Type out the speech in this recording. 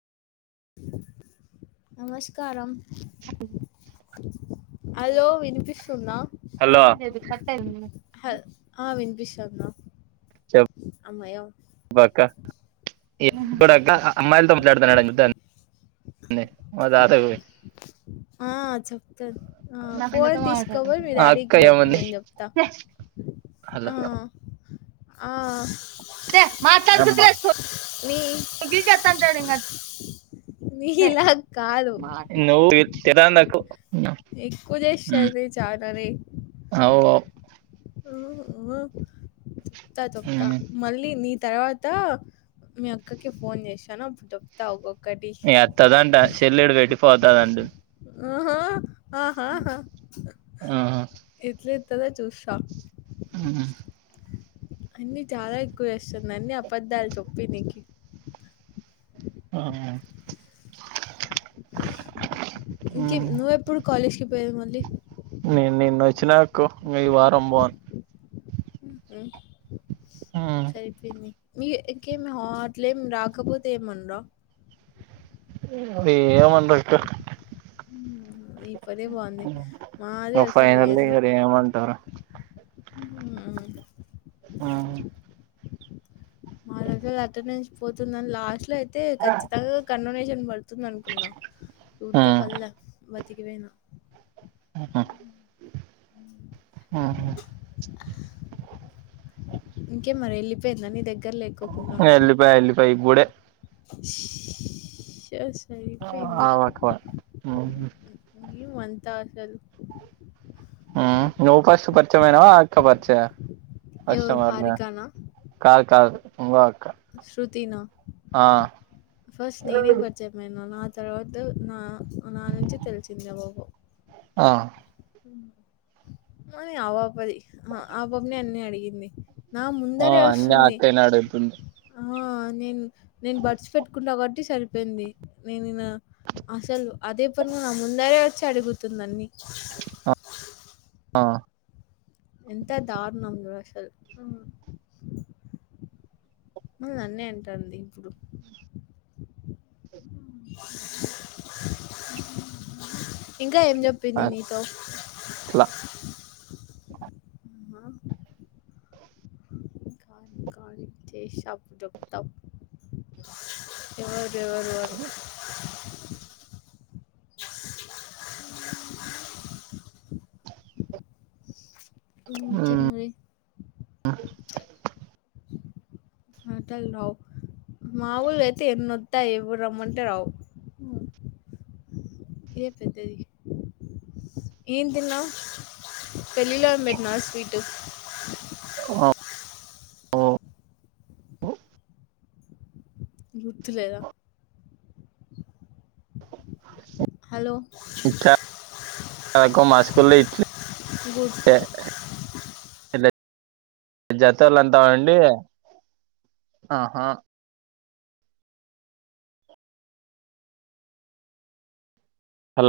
నమస్కారం హ హలో వినిపిస్తుంద హలో హల్ అ విన్ పిస్తందా చెప్ అక్క ఏ క్క అ అమ్మాయిల్తో మట్లాడుతండట్ గ్ దే మా తాతకు పోయి ఆ చెప్తాను నా ఫ్రెండ్ ఫోన్ తో తీసుక మాట్లాడింది పోయి మీ ఆ అక్క డాడీకియ్యి అప్పుడు ఏమంది నేను చెప్తా ఆ ఆ మాత్తాడ నీ నీలా కాదు. నువ్ త్ తెరన్నకు ఎక్కువ చేస్థంది ఛాననే అవు మ్ మ్ త తొక్త మళ్ళీ నీ తర్వాత మీ అక్కకే ఫోన్ చేసాను అప్పుడు చెప్తా అగు ఇగ అత్తదంట సెల్లు ఇడా పెట్టిపోతదండి మ్ హు ఆహాహా ఆహా ఎట్లేతదో చూస్త మ్ హు అన్నిీ చాలా ఎక్కువ చేస్తుంది అన్నిీ అబద్ధాలు చెప్పి నీకి ఆ ఇంక్ నువ్వెప్పుడు కాలేజ్కిి పోయేది మళ్ళీ నిను నిన్న వచ్చినక్కో ఇ వారం పోవన్ మ్ సరిపోఇంది మీ ఇంకేమి అట్లేమ్ రాకపోతే ఏమనరా ఏమనరక్క మ్ ని పనే బాగుంది మాది అసలు ఫైనల్లీ ఏందో ఇగ ఏమంటారు మ్ ఆ మా దగ్గర అటెండెన్స్ పోతుందని లాస్ట్ లో అయితే ఖచ్చితంగా కండోనేషన్ తుందనుకున్నా చూతే పళ్ళే బతికిపోయినా హుమ్ ఆ ఇంకే మరి వెళ్ళిపోయిందా నీ దగ్గర లేక్కకుండా వెైగుడే చే యస్ ఆ వక్కవా ఈ వంతా అసలు నువ్వు పస్పరిచమైనవా అక్కపరిచ ఎవరు కష్టమాద హారికనా? కాదు కాదు ఉవ శృతి నా ఫస్ట్ నేనే ప చె మ నా తర్వాత నా నా నుంచి తెలిసింద బాబు ఆ అది ఆ బాపది ఆబాబని అన్ని అడిగింది నా ఆ ముందరే అన్ని ఆ వస్తుంది అక్కే నడుపుతుంది ఆ నేను నేను బడ్స్ పెట్టుకుంటా కాబట్టి సరిపోయింది నే నెన అసలు అదే పను నా ముందరే వచ్చి అడుగుతుందన్నీ ఆ ఎంత దారుణంలో అసలు నన్నే అంటానది ఇ ఇకా ఏం చెప్పింది నితో అట్లా ఆ కానీ చేషాపు జతప్ వరుారు అ ముకే మరి హటల్ రావు మాఊూలు అయితే ఎన్నో దయి బ రహమందర్ ఏదే పెద్దది ఏన్ తిన్నా పేళిళ్ళలా మేట్నా స్వీట్ ఓ మ్ గుుత్లెలేదా హలో కు మాస్కలే గుర్తు సౌ జతలు ఎంతాండి ఆహా హలో